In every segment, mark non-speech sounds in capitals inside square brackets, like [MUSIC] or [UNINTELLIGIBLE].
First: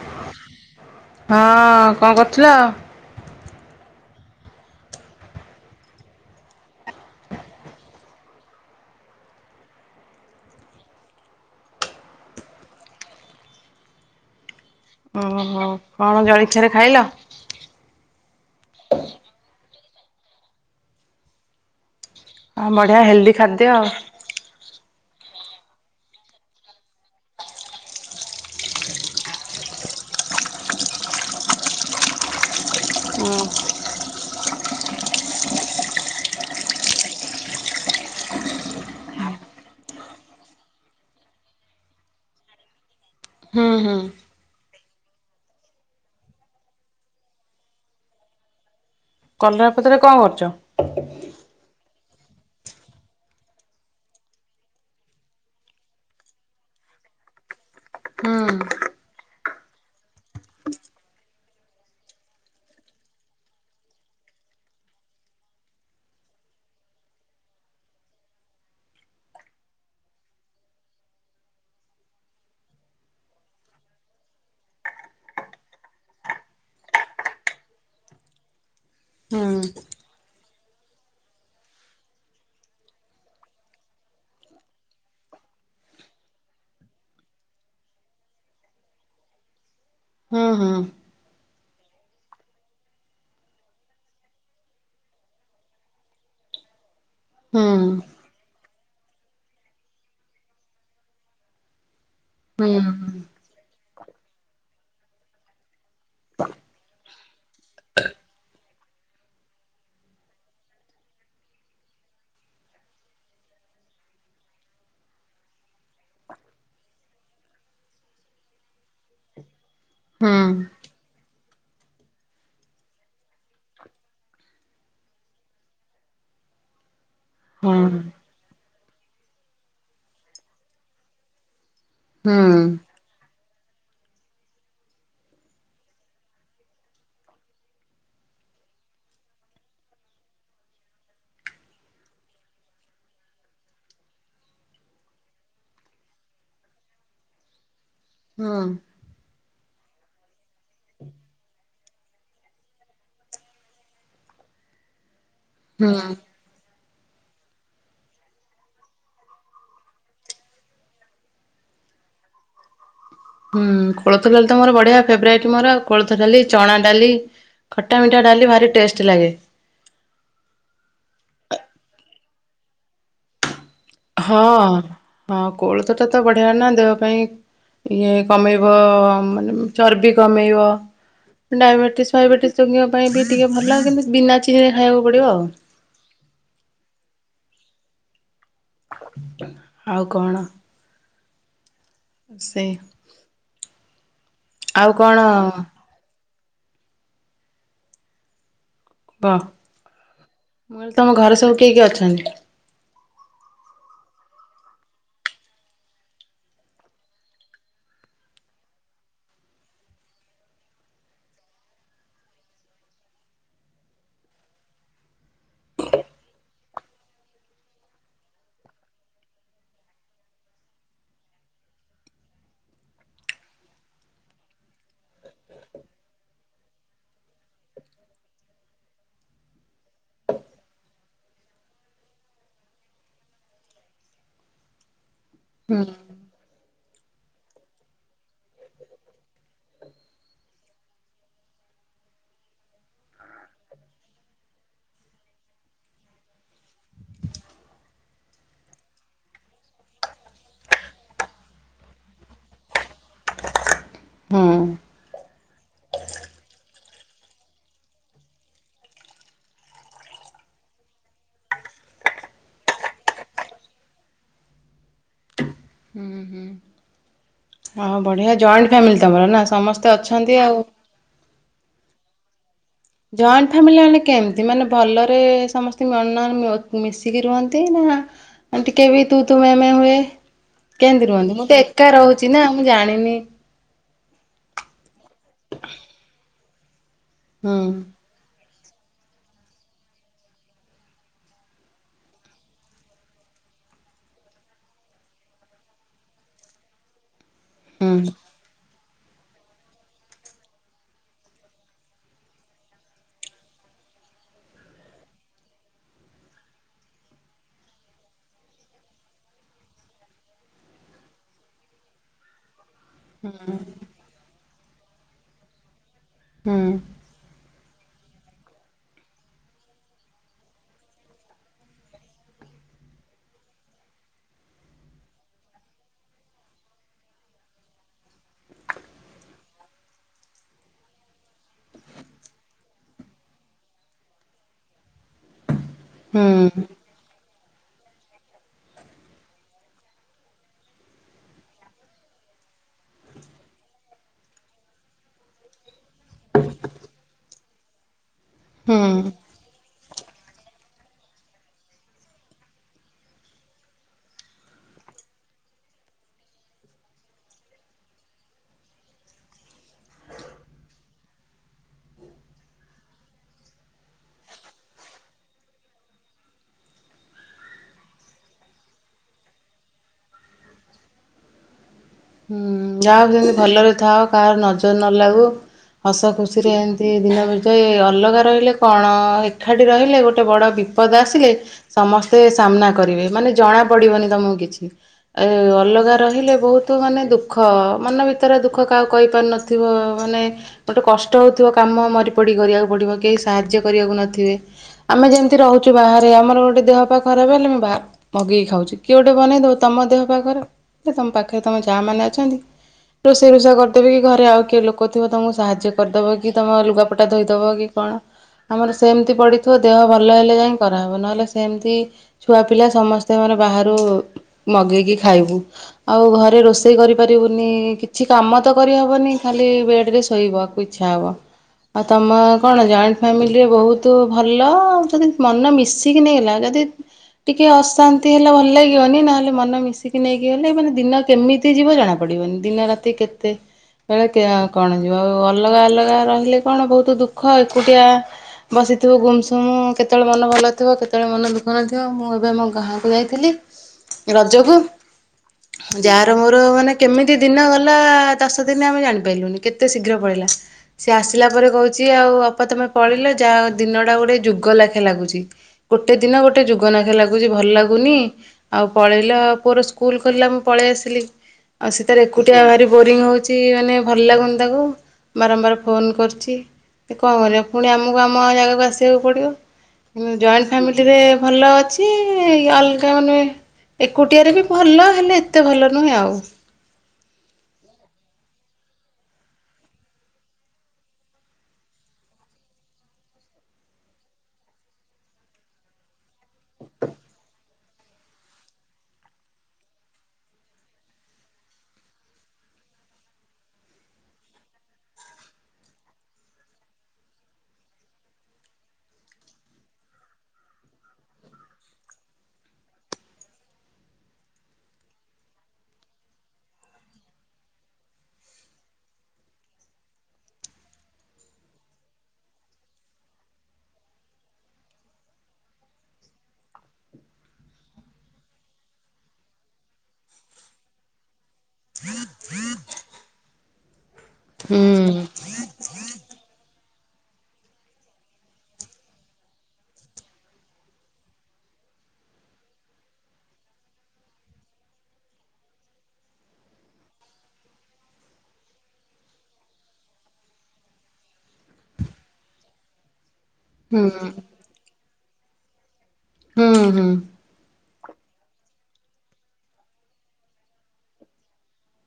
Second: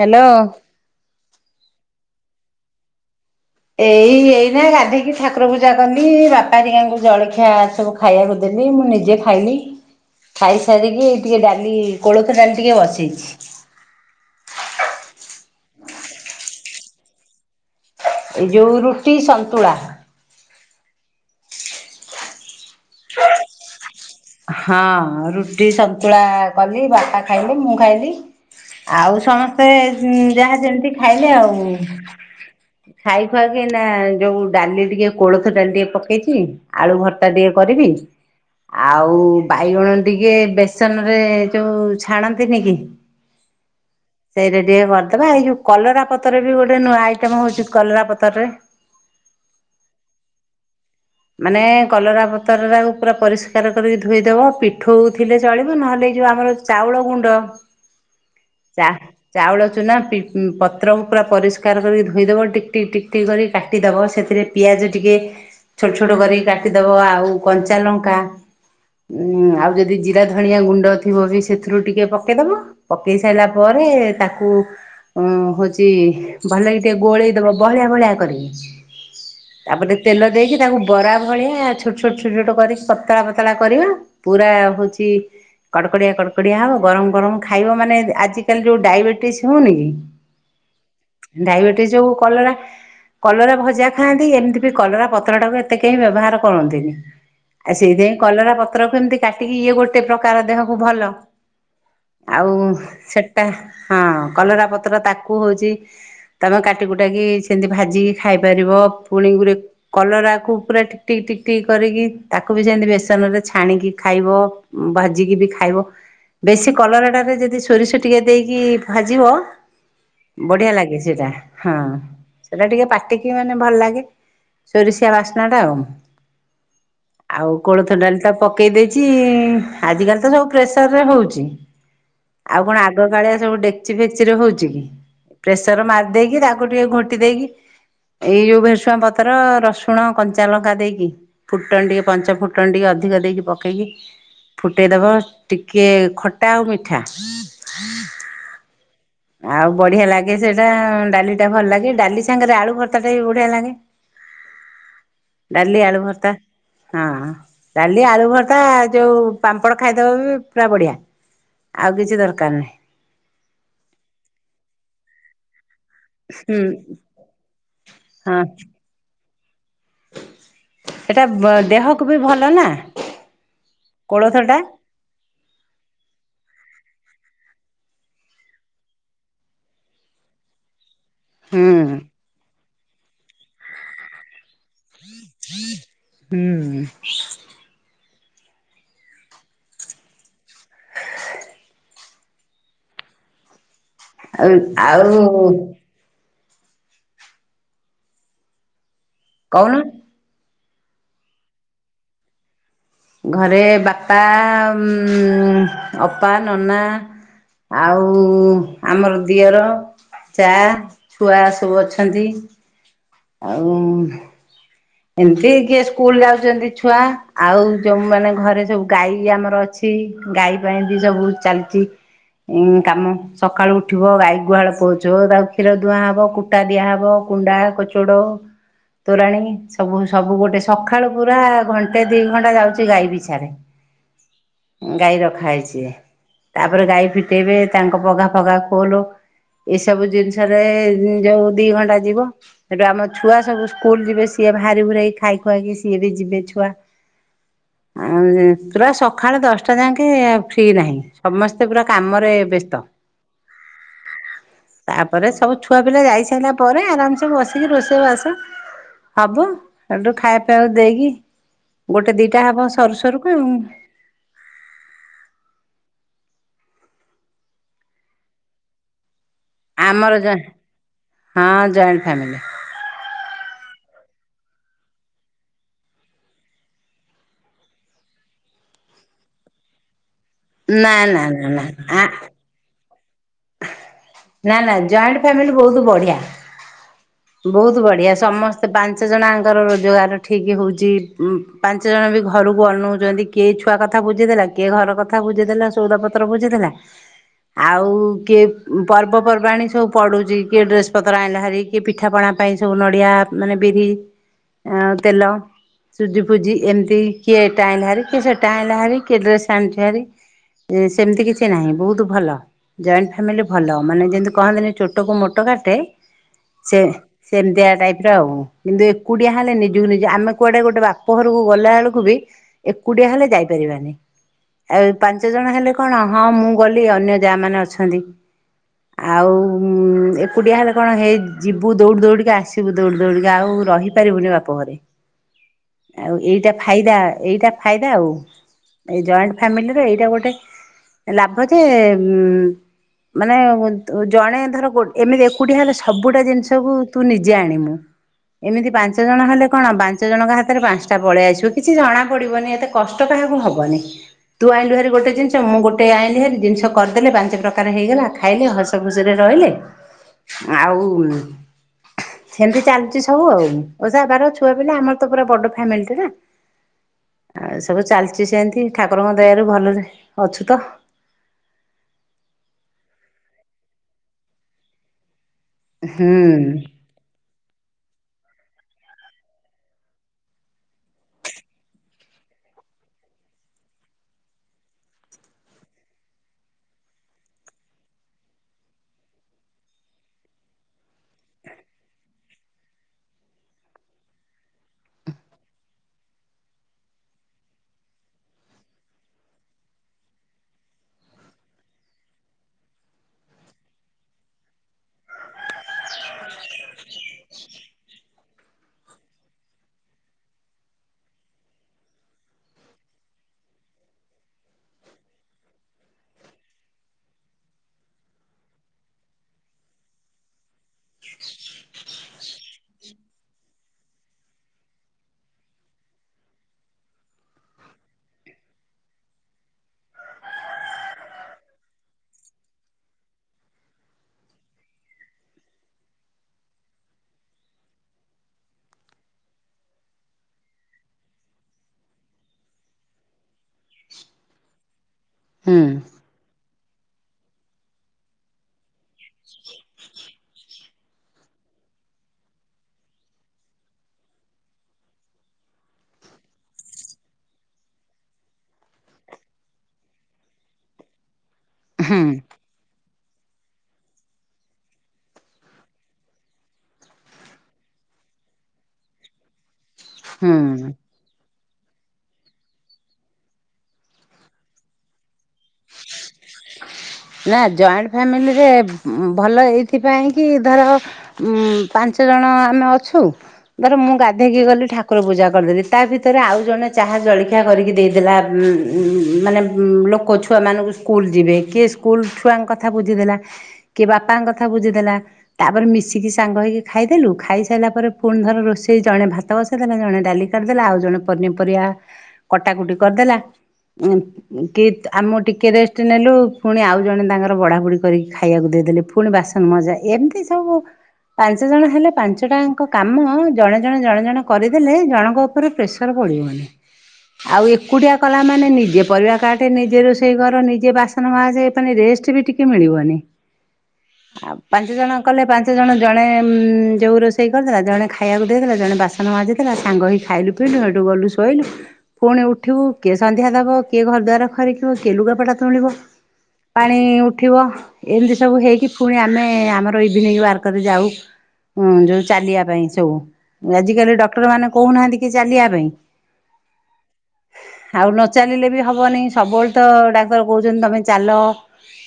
Hello. ହଁ କଣ କରୁଥିଲ? ଏଇ ଏଇନା, ଗାଧେଇକି ଠାକୁର ପୂଜା କଲି, ବାପା ହେରିକାଙ୍କୁ ଜଳଖିଆ ସବୁ ଖାଇବାକୁ ଦେଲି ମୁଁ ନିଜେ ଖାଇଲି। ଖାଇସାରିକି, ଟିକେ ଡାଲି, କୋଳଥ ଡାଲି ଟିକେଏ ବସେଇଛି। ଓହୋ କଣ ଜଳଖିଆରେ ଖାଇଲ? ଏ ଯେଉଁ ରୁଟି, ସନ୍ତୁଳା। ଆଁ ବଢିଆ ହେଲ୍ଦି ଖାଦ୍ୟ ଆଉ। ହଁ ରୁଟି ସନ୍ତୁଳା କଲି, ବାପା ଖାଇଲେ, ମୁଁ ଖାଇଲି। ଆଉ ସମସ୍ତେ, ଯାହା ଯେମିତି ଖାଇଲେ ଆଉ, ଖାଇ ଖୁଆକି ଯୋଉ ଡାଲି ଟିକେ କୋଳଥ ଡାଲି, ଟିକେ ପକେଇଛି ଆଳୁ ଭର୍ତ୍ତା ଟିକେ କରିବି। ଆଉ ବାଇଗଣ ଟିକେ ବେସନ ରେ ଯୋଉ ଛାଣନ୍ତିନି କି ହଁ ହଁ ସେଇଟା ଟିକେ କରିଦବା, ଏଇ ଯୋଉ କଲରା ପତ୍ରରେ ବି ଗୋଟେ ନୂଆ ଆଇଟମ ହଉଚଛି, କଲରା ପତରରେ। [INAUDIBLE] କଲରାପତ୍ର ରେ କଣ କରୁଛ? ମାନେ କଲରା ପତ୍ରଟାକୁ ପୁରା ପରିଷ୍କାର ପରିସ୍କାର କରିକି ଧୋଇଦବ, ପିଠଉ ଥିଲେ ଚଳିବ, ନହେଲେ ଏଇ ଯୋଉ ଆମର ଚାଉଳ ଗୁଣ୍ଡ ହୁଁ ଚା ଚାଉଳ ଚୁନା, ପତ୍ର ପୁରା ପରିଷ୍କାର କରିକି ଧୋଇଦବ, ଟିକଟିକ, ଟିକଟିକ କରି କାଟିଦବ, ସେଥିରେ ପିଆଜ ଟିକେ, ଛୋଟ ଛୋଟ କରିକି କାଟିଦବ, ଆଉ କଞ୍ଚା ଲଙ୍କା ଉଁ ଆଉ ଯଦି ଜିରା ଧନିଆ ଗୁଣ୍ଡ ଥିବ, ବି ସେଥିରୁ ଟିକେ ପକେଇଦବ। ପକେଇ ସାରିଲା ପରେ ତାକୁ ହ ହଉଛି, ଭଲ ଟିକେ ଗୋଳେଇ ଦବ ବଳିଆ ବଳିିଆ କରିକି। ହୁଁ ତାପରେ ତେଲ ଦେଇକି, ତାକୁ ବରା ଭଳିଆ ଛୋଟ, ଛୋଟ, ଛୋଟ, ଛୋଟ କରିକି ପତଳା ପତଳା କରିବା, ପୁରା ହଉଛି କଡ଼କଡ଼ିଆ, କଡ଼କଡିଆ ହବ, ଗରମ ଗରମ ଖାଇବ ମାନେ, ଆଜିକାଲି ଯୋଉ ଡାଇବେଟିସ୍ ହଉନି କି ହଁ ହଁ। ଡାଇବେଟିସ୍ ଯୋଉ କଲରା କଲରା ଭଜା ଖାଆନ୍ତି, ଏମିତି ବି କଲରା ପତ୍ରଟାକୁ ଏତେ କେହି ବ୍ୟବହାର କରନ୍ତିନି ହୁଁ। ଆଉ ସେଇଥିପାଇଁ କଲରା ପତ୍ରକୁ ଏମିତି କାଟିକି ଇଏ ଗୋଟେ ପ୍ରକାର ଦେହକୁ ଭଲ। ଆଉ ହୁଁ ସେଟା ହଁ କଲରା ପତ୍ର ତାକୁ ହଉଚି ତମେ କାଟିକୁୁଟାକି ସେମିତି ଭାଜିକି ଖାଇପାରିବ ପୁଣି ଗୁରେ କଲରାକୁ ପୁରା ଟିକି ଟିକ୍ ଟିକି ଟିକ୍ କରିକି ତାକୁ ବି ସେନ୍ତି ବେ ତେଲରେ ଛାଣିକି ଖାଇବ ଭାଜିକି ବି ଖାଇବ। ବେଶୀ କଲରାଟାରେ ଯଦି ସୋରିଷ ଟିକେ ଦେଇକି ଭାଜିବ। ହୁଁ ହୁଁ ବଢିଆ ଲାଗେ ସେଟା ହଁ ସେଟା ଟିକିଏ ପାଟିକି ମାନେ ଭଲ ଲାଗେ। ସୋରିଷିଆ ବାସ୍ନା ଟା ଆଉ ଆଉ କୋଳ ହୁଁ ସବୁ ପକେଇ ଦେଇଚି ଆଜି କାଲି ତ ସବୁ ପ୍ରେସରରେ ହଉଛି ହୁଁ ଆଉ କଣ ଆ ଆଗ କାଳିଆ ସବୁ ଡେକଚି ଫେକେଚିରେ ହଉଛି କି ପ୍ରେସର ମାରିଦେଇକି ତାକୁ ଟିକିଏ ଘୋଟି ଦେଇକି ଏଇ ଯୋଉ ଭେରସୁଆଁ ପତ୍ର ରସୁଣ କଞ୍ଚା ଲଙ୍କା ଦେଇକି ଫୁଟଣ ଟିକେ ପାଞ୍ଚ ଫୁଟ ଫୁଟଣ ଟିକିଏ ଅଧିକ ଦେଇକି ପକେଇକି ଫୁଟେଇଦବ ଟିକିଏ ଖଟା ଆଉ ମିଠା। [UNINTELLIGIBLE] ହଁ। [UNINTELLIGIBLE] ଆଉ ବଢିଆ ଲାଗେ ସେଟା ଡାଲି ଟା ଭଲ୍ ଲାଗେ ଡାଲି ସାଙ୍ଗରେ ଆଳୁ ଭର୍ତ୍ତାଟା ବି ବଢିଆ ଲାଗେ। ଡାଲି, ଆଳୁ ହୁଁ ଭର୍ତ୍ତା ହଁ। ଡାଲି ଆଳୁ ଭରତା ଯୋଉ ପାମ୍ପଡ଼ ଖାଇଦବ ବି ପୁରା ବଢିଆ। ଆଉ କିଛି ଦରକାର ନାହିଁ। ହୁଁ କୋଳଥ ଡାଲି ତ ମୋର ବଢିଆ ଫେବରାଇଟ ମୋର ଆଉ। କୋଳଥ ଡାଲି ହୁଁ ଚଣା ଡାଲି ଖଟା ମିଠା ଡାଲି ଭାରି ଟେଷ୍ଟେ ଲାଗେ। ଏଟା ବ ଦେହକୁ ବି ଭଲ ନା। କୋଳଥ ହଁ ଟା ହଁ କୋଳଥ ଟା ତ ବଢିଆ ନା ଦେହ ପାଇଁ। ଇଏ କମେଇବ ମାନେ ଚର୍ବି କମେଇବ। ହୁଁ। ଡାଇବେଟିସ୍ ଫାଇବେଟିସ୍ ରୋଗୀଙ୍କ ପାଇଁ ବି ଟିକିଏ ଭଲ କିନ୍ତୁ ବିନା ଚିନିରେ ଖାଇବାକୁ ପଡ଼ିବ ଆଉ। ହୁଁ। ହୁଁ। ଆଉ କଣ? ସେଇ ଆଉ କଣ ଆଉ ବ କହୁନ। ମୁଁ କହିଲି ତମ ଘରେ ସବୁ କିଏ କିଏ ଅଛନ୍ତି? ଘରେ ବାପା ଉଂ ଅପା, ନନା। ଆଉ ଆମର ଦିଅର। ଚା ଛୁଆ ସବୁ ଅଛନ୍ତି। ଆଉ। ଏମିତି କିଏ ସ୍କୁଲ ଯାଉଚନ୍ତି ଛୁଆ ଆଉ ଯୋଉ ମାନେ ଘରେ ସବୁ ଗାଈ ଆମର ଅଛି ଟି ଗାଈ ପାଇଁ ବି ସବୁ ଚାଲଚି। ଉଁ କାମ ସକାଳୁ ଉଠିବ ଗାଈ ଗୁହାଳୁ ପୋଛ ତାକୁ କ୍ଷୀର ଧୁଆଁ ହବ କୁ ଟା ଦିଆହବ କୁଣ୍ଡା, କଚୁଡ଼, ତୋରାଣୀ। ସବୁ ସବୁ ଗୋଟେ ସଖାଳୁ ପୁରା ଘଣ୍ଟେ ଦି ଘଣ୍ଟା ଯାଉଚି ଗାଈ ପିଛାରେ। ଗାଈ ରଖା ହେଇଚି ହୁଁ ତାପରେ ଗାଈ ଫିଟେଇବେ ତାଙ୍କ ପଗା ଫଘା ଖୋଲୁ। ଏସବୁ ଜିନିଷରେ ଯୋଉ ଦି ଘଣ୍ଟା ଯିବ। ହେଠୁ ଆମ ଛୁଆ ସବୁ ସ୍କୁଲ ଯିବେ ସିଏ ଭାରି ଭୁରାଇ ଖାଇ ଖୁଆଇକି ସିଏ ବି ଯିବେ ଛୁଆ। [INAUDIBLE] ଆଉ ପୁରା ସକାଳେ ଦଶଟା ଯାଙ୍କେ ଫ୍ରି ନାହିଁ ସମସ୍ତେ ପୁରା କାମରେ ବ୍ୟସ୍ତ। [INAUDIBLE] ହୁଁ ତାପରେ ସବୁ ଛୁଆ ପିଲା ଯାଇ ସାରିଲା ପରେ ଆରାମସେ ବସିକି ରୋଷେଇବାସ ହବ। ସେଠୁ ଖାଇବା ପିଇବାକୁ ଦେଇକି ଗୋଟେ ଦିଟା ହବ ସରୁ ସରୁକା ଆଉ। ହୁଁ ହୁଁ। ହଁ ବଢ଼ିଆ। ଜଏଣ୍ଟ ଫ୍ୟାମିଲି ତମର ନା? ସମସ୍ତେ ଆମର ଜ ଅଛନ୍ତି ଆଉ। ହଁ ଜଏଣ୍ଟ ଫ୍ୟାମିଲି। ଜଏଣ୍ଟ ଫ୍ୟାମିଲି ମାନେ କେମିତି ମାନେ ଭଲରେ ସମସ୍ତେ ମିଶିକି ରୁହନ୍ତି ନା ଏମିତି କିଏ ବି ତୁ ତୁ ମେ ମେ ହୁଏ। ନା କେମିତି ନା ରୁହନ୍ତି? ନା ମୁଁ ତ ଏକା ନା ରହୁଛି ନା ମୁଁ ଜାଣିନି? ନା ନା ଜଏଣ୍ଟ ଫ୍ୟାମିଲି ବହୁତ ବଢିଆ। ହୁଁ ବହୁତ ବଢିଆ ସମ ସ୍ତେ ପାଞ୍ଚ ଜଣଙ୍କର ରୋଜଗାର ଠିକ୍ ହେଉଛି। ପାଞ୍ଚ ଜଣ ବି ଘରକୁ ଅନଉଛନ୍ତି। କିଏ ଛୁଆ କଥା ବୁଝିଦେଲା, କିଏ ଘର କଥା ବୁଝିଦେଲା, ସଉଦ ପତ୍ର ବୁଝିଦେଲା ହୁଁ ଆଉ କିଏ ପର୍ବପର୍ବାଣୀ ସବୁ ପଡ଼ୁଛି କିଏ ଡ୍ରେସ ପତ୍ର ଆଣିଲା ଭାରି, କିଏ ପିଠାପଣା ପାଇଁ ସବୁ ନଡିଆ ମାନେ ବିରି ଆଉ ତେଲ। ସୁଜି ଫୁଜି ଏମିତି। କିଏ ଏଟା ଆଣିଲାଭାରି, ଞକିଏ ସେଟା ଆଣିଲାହାରି, କିଏ ଡ୍ରେସ୍ ଆଣିଛି ହାରି। ସେମିତି କିଛି ନାହିଁ ବହୁତ ଭଲ। ଜଏଣ୍ଟ ଫାମିଲି ଭଲ। ମାନେ ଯେମିତି କହନ୍ତିନି ଚୋଟକୁ ମୋଟ କାଟେ, ସେ ହୁଁ ସେମିତିଆ ଟାଇପ ର ଆଉ। କିନ୍ତୁ ଏକୁଟିଆ ହେଲେ ନିଜକୁ ନିଜେ ଆମେ କୁଆଡେ ଗୋଟେ ବାପ ଘରକୁ ଗଲା ବେଳକୁ ବି ଏକୁଟିଆ ହେଲେ ଯାଇପାରିବାନି। ଆଉ ପାଞ୍ଚ ଜଣ ହେଲେ କଣ ହଁ ମୁଁ ଗଲି ଅନ୍ୟ ଯାଆ ମାନେ ଅଛନ୍ତି। ଆଉ ଏକୁଟିଆ ହେଲେ କଣ ହେ ଯିବୁ ଦୌଡ଼ି ଦୌଡିକା ଆସିବୁ ଦୌଡ଼ି ଦୌଡିକା। ଆଉ ରହି ପାରିବୁନି ବାପଘରେ। ଆଉ ଏଇଟା ଫାଇଦା, ଏଇଟା ଫାଇଦା ଆଉ ଏଇ ଜଏଣ୍ଟ ଫ୍ୟାମିଲିରେ ଏଇଟା ଗୋଟେ ଲାଭ ଯେ ଉ ମାନେ ଜଣେ ଧର ଏମିତି ଏକୁଟିଆ ହେଲେ ସବୁଟା ଜିନିଷକୁ ତୁ ନିଜେ ଆଣିମୁ। ଏମିତି ହୁଁ ପାଞ୍ଚ ହୁଁ। ଜଣ ହେଲେ କଣ ବା ପାଞ୍ଚ ଜଣଙ୍କ ହାତରେ ପାଞ୍ଚଟା ପଳେଇ ଆସିବ। କିଛି ଜଣା ପଡିବନି ଏତେ କଷ୍ଟ କାହାକୁ ହବନି। ତୁ ଆଇଁଲୁଭାରି ଗୋଟେ ଜିନିଷ, ମୁଁ ଗୋଟେ ଆଇଁଲିଭାରି ଜିନିଷ କରିଦେଲେ ପାଞ୍ଚ ପ୍ରକ୍ ଆର ହେଇଗଲା, ଖାଇଲେ ହସ ଖୁସିରେ ରହିଲେ। ଆଉ ସେମିତି ଚାଲୁଛି ସବୁ ଆଉ। ଓଷା, ବାର ଛୁଆ ପିଲା ଆମର ତ ପୁରା ବଡ ଫ୍ୟାମିଲି ଟେ ନା। ଆଉ ଏ ସବୁ ଚାଲିଛି ସେମତି ଠାକୁରଙ୍କ ଦୟାରୁ ଭଲରେ ଅଛୁ ତ। ଯାହା ହେଉ ଯେମିତି ଭଲରେ ଥାଅ, କାହାର ନଜର ନଲାଗୁ, ହସ ହୁଁ ଖୁସିରେ ଏମତି ସେ ଦିନ ଭିତରେ ଅଲଗା ରହିଲେ କଣ ଏକାଠି ରହିଲେ ଗୋଟେ ବଡ଼ ବିପଦ ଆସିଲେ ସମସ୍ତେ ସାମ୍ନା କରିବେ। ମାନେ ଜଣା ପଡିବନି ତମକୁ କିଛି। ଏ ଅଲଗା ରହିଲେ ବହୁତ ମାନେ ଦୁଃଖ, ମନ ଭିତରେ ଦୁଃଖ କାହାକୁ କହିପାରୁ ନଥିବ ମାନେ ଗୋଟେ କଷ୍ଟ ହଉଥିବ, କାମ ମରିପଡି କରିବାକୁ ପଡିବ। କେହି ସାହାଯ୍ୟ କରିବାକୁ ନଥିବେ। ଆମେ ଯେମିତି ରହୁଛୁ ବାହାରେ, ଆମର ଗୋଟେ ଦେହ ପା ଖରାପ ହେଲେ ଆମେ ବା ମଗେଇ କି ଖାଉଛି। କିଏ ଗୋଟେ ବନେଇ ଦବ ତମ ଦେହ ପା [UNINTELLIGIBLE] ତମ ପାଖ ପାଖରେ ତମ ଯା ମାନେ ଅଛନ୍ତି ରୋଷେଇରୁଷା କରିଦେବେ କି ଘରେ ଆଉ କିଏ ଲୋକ ଥିବ ତମ ସାହା ଯ୍ୟ କରିଦବ କି ତମ ଲୁଗାପଟା ଧୋଇଦବ କି କଣ। ଆମର ସେମିତି ପଡ଼ିଥିବ ଦେହ ଭଲ ହେଲେ ଯାଇଁ କରାହେବ। ନହେଲେ ସେମିତି ଛୁଆ ପିଲା ସମସ୍ତଙ୍କର ବାହାରୁ ମଗେଇକି ଖାଇବୁ। ଆଉ ଘରେ ରୋଷେଇ କରିପାରିବୁନି। କିଛି କାମ ତ କରିହବନି ଖାଲି ବେଡରେ ଶୋଇବାକୁ ଇ ଇଛା ହବ ଆଉ ତମ କଣ ଜ ଫ୍ୟାମିଲିରେ ବହୁତ ଭଲ ଆ ଯଦି ମନ ମିଶିକି ନେଇଗଲା ଯଦି ଟିକେ ଅଶାନ୍ତି ହେଲେ ଭଲ ଲାଗିବନି। ନହେଲେ ମନ ମିଶିକି ନେଇକି ଗଲେ ମାନେ ଦିନ କେମିତି ଯିବ ଜଣା ପଡିବନି। ଦିନ ରାତି କେତେ ବେଳେ କେ କଣ ଯିବ ଆଉ ଅଲଗା ଅଲଗା ରହିଲେ କଣ ବହୁତ ଦୁଃଖ ଏକୁଟିଆ ବସିଥିବ ଗୁମ୍ ସୁମ୍ କେତେବେଳେ ମନ ଭଲ ଥିବ କେତେବେଳେ ମନ ଦୁଃଖ ନଥିବ ମୁଁ ଏବେ ମୋ ଗାଁକୁ ଯାଇଥିଲି ରଜକୁ ହୁଁ ଯାଆର ମୋର ମାନେ କେମିତି ଦିନ ଗଲା ଦଶ ଦିନ ଆମେ ଜାଣିପାରିଲୁନି କେତେ ଶୀଘ୍ର ପଲେଇଲା। ସେ ଆସିଲା ପରେ କହୁଚି ଆଉ ଅପା ତମେ ପଳେଇଲ ଯାହା ଦିନଟା ଗୋଟେ ଯୁଗ ଲେଖା ଲାଗୁଚି। ଗୋଟେ ଦିନ ଗୋଟେ ଯୁଗନାଖ ଲାଗୁଚି। ଭଲ ଲାଗୁନି ଆଉ ପଳେଇଲ ଆଉ ପୁଅର ସ୍କୁଲ ଖୋଲିଲା ମୁଁ ପଳେଇ ଆସିଲି। ଆଉ ସେ ହୁଁ ତାରେ ଏକୁଟିଆ ଭାରି ବୋରିଙ୍ଗ ହଉଚି ମାନେ ଭଲ ଲାଗୁନି ତାକୁ। ବାରମ୍ବାର ଫୋନ୍ କରୁଚି। କଣ କରିବ ପୁଣି ଆମକୁ ଆମ ଜାଗାକୁ ଆସିବାକୁ ପଡ଼ିବ। କିନ୍ତୁ ଜଏଣ୍ଟ ହୁଁ। ଫ୍ୟାମିଲିରେ ଭଲ ଅଛି। କି ଅଲଗା ମାନେ ଏକୁଟିଆରେ ବି ଭଲ ହେଲେ ଏତେ ଭଲ ନୁହେଁ ଆଉ। ନା ଜଏଣ୍ଟ ଫ୍ୟାମିଲିରେ ଭଲ ଏଇଥିପାଇଁ କି ଧର ଉଁ ପାଞ୍ଚ ଜଣ ଆମେ ଅଛୁ ଧର ମୁଁ ଗାଧେଇକି ଗଲି ଠାକୁର ପୂଜା କରିଦେଲି, ତା ଭିତରେ ଆଉ ଜଣେ ଚାହା ଜଳଖିଆ କରିକି ଦେଇଦେଲା। ଉ-ଉ ମାନେ ଲୋକ ଛୁଆ ମାନଙ୍କୁ ସ୍କୁଲ ଯିବେ କିଏ ସ୍କୁଲ ଛୁଆଙ୍କ କଥା ବୁଝିଦେଲା। କିଏ ବାପାଙ୍କ କଥା ବୁଝିଦେଲା। ତାପରେ ମିଶିକି ସାଙ୍ଗ ହେଇକି ଖାଇଦେଲୁ। ଖାଇସାରିଲା ପରେ ପୁଣିଧର ରୋଷେଇ ଜଣେ ଭାତ ବସ ଇ ଦେଲା। ଜଣେ ଡାଲି କରିଦେଲା ଆଉ ଜଣେ ପନିପରିବା କଟା କୁଟି କରିଦେଲା। ଉଁ କି ଆମକୁ ଟିକିଏ ରେଷ୍ଟ ନେଲୁ ପୁଣି ଆଉ ଜଣେ ତାଙ୍କର ବଢ଼ାବୁଢ଼ି କରିକି ଖାଇବାକୁ ଦେଇଦେଲେ। ପୁଣି ବାସନ ମଜା ଏମିତି ସବୁ ପାଞ୍ଚ ଜଣ ହେଲେ ପାଞ୍ଚ ଟା ଯାଙ୍କ କାମ ଜଣେ ଜଣେ ଜଣେ ଜଣେ କରିଦେଲେ ଜଣଙ୍କ ଉପରେ ପ୍ରେସର ପଡ଼ିବନି। ଆଉ ଏକୁଟିଆ କଲା ମାନେ ନିଜେ ପରିବା କାଟେ, ନିଜେ ରୋଷେଇ କର ନିଜେ ବାସନ ମାଜ୍। ଯେ ପୁଣି ରେଷ୍ଟ ବି ଟିକେ ମିଳିବନି। ଆଉ ହୁଁ। ପାଞ୍ଚ ଜଣ କଲେ ପାଞ୍ଚ ସେ ଜଣେ ଜଣେ ଯୋଉ ରୋଷେଇ କରିଦେଲା। ଜଣେ ଖାଇବାକୁ ଦେଇଦେଲା ଜଣେ ବାସନ ମାଜିଥିଲା ସାଙ୍ଗ ହି ଖାଇଲୁ। ପିଲୁ ଏଇଠୁ ଗଲୁୁ ଶୋଇଲୁ ପୁଣି ଉଠିବୁ କିଏ ସନ୍ଧ୍ୟା ଦବ, କିଏ ଘର ଦ୍ୱାର ଖରିକିବ, କିଏ ଲୁଗାପଟା ତୁଳିବ। ପାଣି ଉଠିବ ଏମିତି ସବୁ ହେଇକି ପୁଣି ଆମେ ଆମର ଇଭିନିଂ ୱାର୍କରେ ଯାଉ। ହୁଁ ଯୋଉ ଚାଲିବା ପାଇଁ ସବୁ। ଆଜ ହୁଁ କାଲି ଡକ୍ଟର ମାନେ କହୁନାହାନ୍ତି କି ଚାଲିବା ପାଇଁ। ହୁଁ ହୁଁ। ଆଉ ନଚାଲିଲେ ବି ହବନି। ସବୁବେଳେ ତ ଡାକ୍ତର କହୁଚନ୍ତି ତମେ ଚାଲ।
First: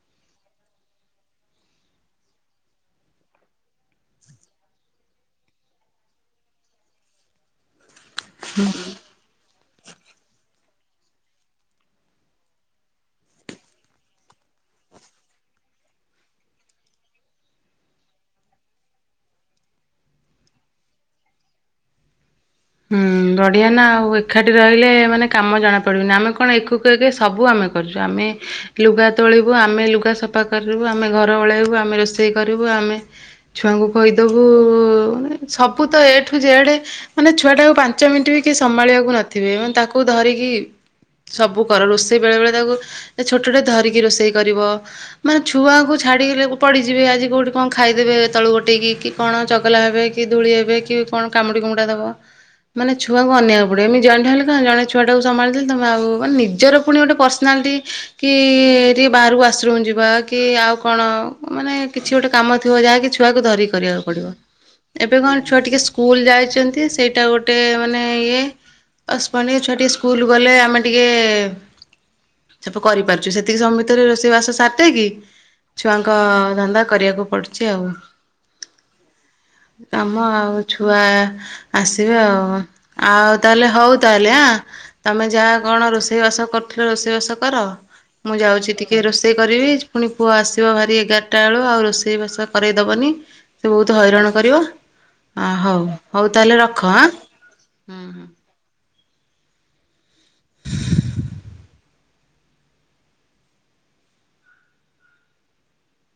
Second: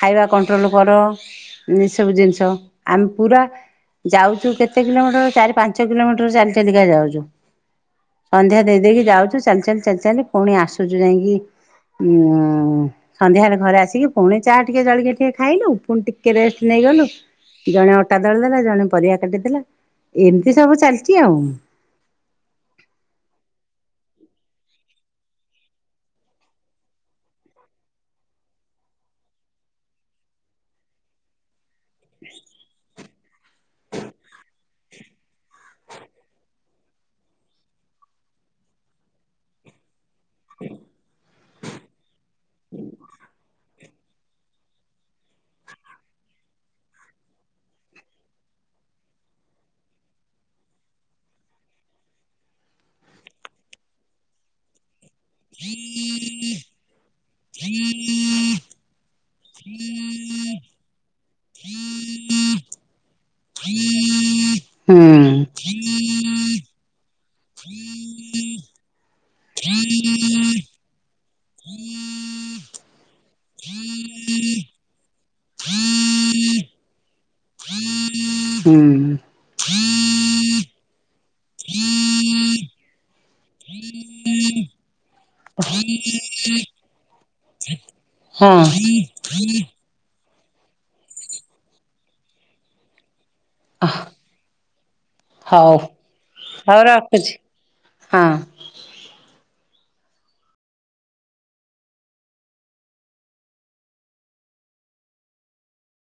ଖାଇବା କଣ୍ଟ୍ରୋଲ୍ କର ଏଇସବୁ ଜିନିଷ ଆମେ ପୁରା ଯାଉଚୁ କେତେ କିଲୋମିଟର ଚାରି ପାଞ୍ଚ କିଲୋମିଟର ଚାଲି ଚାଲିକା ଯାଉଚୁ। ସନ୍ଧ୍ୟା ଦେଇ ଦେଇକି ଯାଉଚୁ। ଚାଲି ଚାଲି ଚାଲି ଚାଲି ପୁଣି ଆସୁଚୁ ଯାଇକି ଉ ସନ୍ଧ୍ୟାରେ ଘରେ ଆସି ସିକି ପୁଣି ଚାହା ଟିକେ ଜଳିକିଆ ଟିକେ ଖାଇଲୁ। ପୁଣି ଟିକେ ରେଷ୍ଟ ନେଇଗଲୁ। ଜଣେ ଅଟା ଦଳି ଦେଲା। ଜଣେ ପରିବା କାଟିଦେଲା। ଏମିତି ସବୁ ଚାଲିଚି ଆଉ। [UNINTELLIGIBLE] ଁ ବଢ଼ିଆ ନା ଆଉ ଏକାଠି ରହିଲେ ମାନେ କାମ ଜଣାପଡ଼ିବନି। ଆମେ କଣ ଏକକୁ ଏକ ସବୁ ଆମେ କରିୁଚୁ ଆମେ ଲୁଗା ତୋଳିବୁ, ଆମେ ଲୁଗା ସଫା କରିବୁ, ଆମେ ଘର ଓଳେଇବୁ, ଆମେ ରୋଷେଇ କରିବୁ, ଆମେ ଛୁଆଙ୍କୁ କହିଦବୁ ମାନେ ସବୁ ତ ଏଠୁ ଯେଡେ, ମାନେ ଛୁଆ ଟାକୁ ପାଞ୍ଚ ମିନିଟ୍ ବି କି ସମ୍ଭାଳିବାକୁ ନଥିବୋ ମାନେ ତାକୁ ତାକୁ ଧରିକି ସବୁ କର, ରୋଷେଇ ବେଳେବେଳେ ତାକୁ, ଛୋଟଟଟେ ଧରିକି ରୋଷେଇ କରିବ। ମାନେ ଛୁଆଙ୍କୁ ଛାଡିଲେ ପଡିଯିବେ, ଆଜି କୋଉଠି କଣ ଖାଇଦେବେ ତଳୁ ଗୋଟେଇକି। କଣ ଚଗଲା ହେବେ କି, ଧୂଳି ହେବେ କି କଣ କାମୁଡ଼ି କୁାମୁଡ଼ା ଦେବ। ମାନେ ଛୁଆ ଅନେଇବାକୁ ପଡିବ, ଜଣେ ହେଲେ କଣ ଜଣେ ଛୁଆ ଟାକୁ ସମ୍ଭାଳି ଦେଲି ତମେ ଆଉ, ନିଜର ପୁଣି ଗୋଟେ ପର୍ସନାଲିଟି କି ଟିକେ ବାହାରକୁ ୱାସୁରୁମ୍ ଯିବା, କି ଆଉ କଣ, ମାନେ କିଛି ଗୋଟେ କାମ ଥିବ ଯାହାକି ଛୁଆକୁ ଧରିକି କରିବାକୁ ପଡିବ। ହୁଁ ଏବେ କଣ ଛୁଆ ଟିକେ ସ୍କୁଲ ଯାଇଛନ୍ତି ସେଇଠ ଏଇଟା ଗୋଟେ ମାନେ ଇଏ, ସେପଟେ ଛୁଆ ଟିକେ ସ୍କୁଲ ଗଲେ ଆମେ ଟିକେ ସବୁ କରିପାରୁଛୁ, ସେତିକି ସମ ଭିତରେ, ରୋଷେଇ ବାସ ସରିଦେଇକି ଛୁଆଙ୍କ ଧନ୍ଦା, କରିବାକୁ ପଡୁଛି ଆଉ। ହୁଁ। କାମ ଆଉ ଛୁଆ ଆସିବେ ଆଉ, ଆଉ ତାହେଲେ ହଉ ତାହେଲେ ଆଁ। ତମେ ଯାହା କଣ ରୋଷେଇ ବାସ କରୁଥିଲ ରୋଷେଇ ବାସ କର। ମୁଁ ହଁ ଯାଉଛି ଟିକେ ରୋଷେଇ କରିବି। ପୁଣି ପୁଅ ଆସିବ ଭାରି ଏଗାରଟା ବେଳୁ, ଆଉ ରୋଷେଇବାସ କରେଇଦବନି। ସେ ବହୁତ ହଇରାଣ କରିବ, ହଉ ହଉ ତାହେଲେ ରଖ ହଁ ହଁ ହଁ।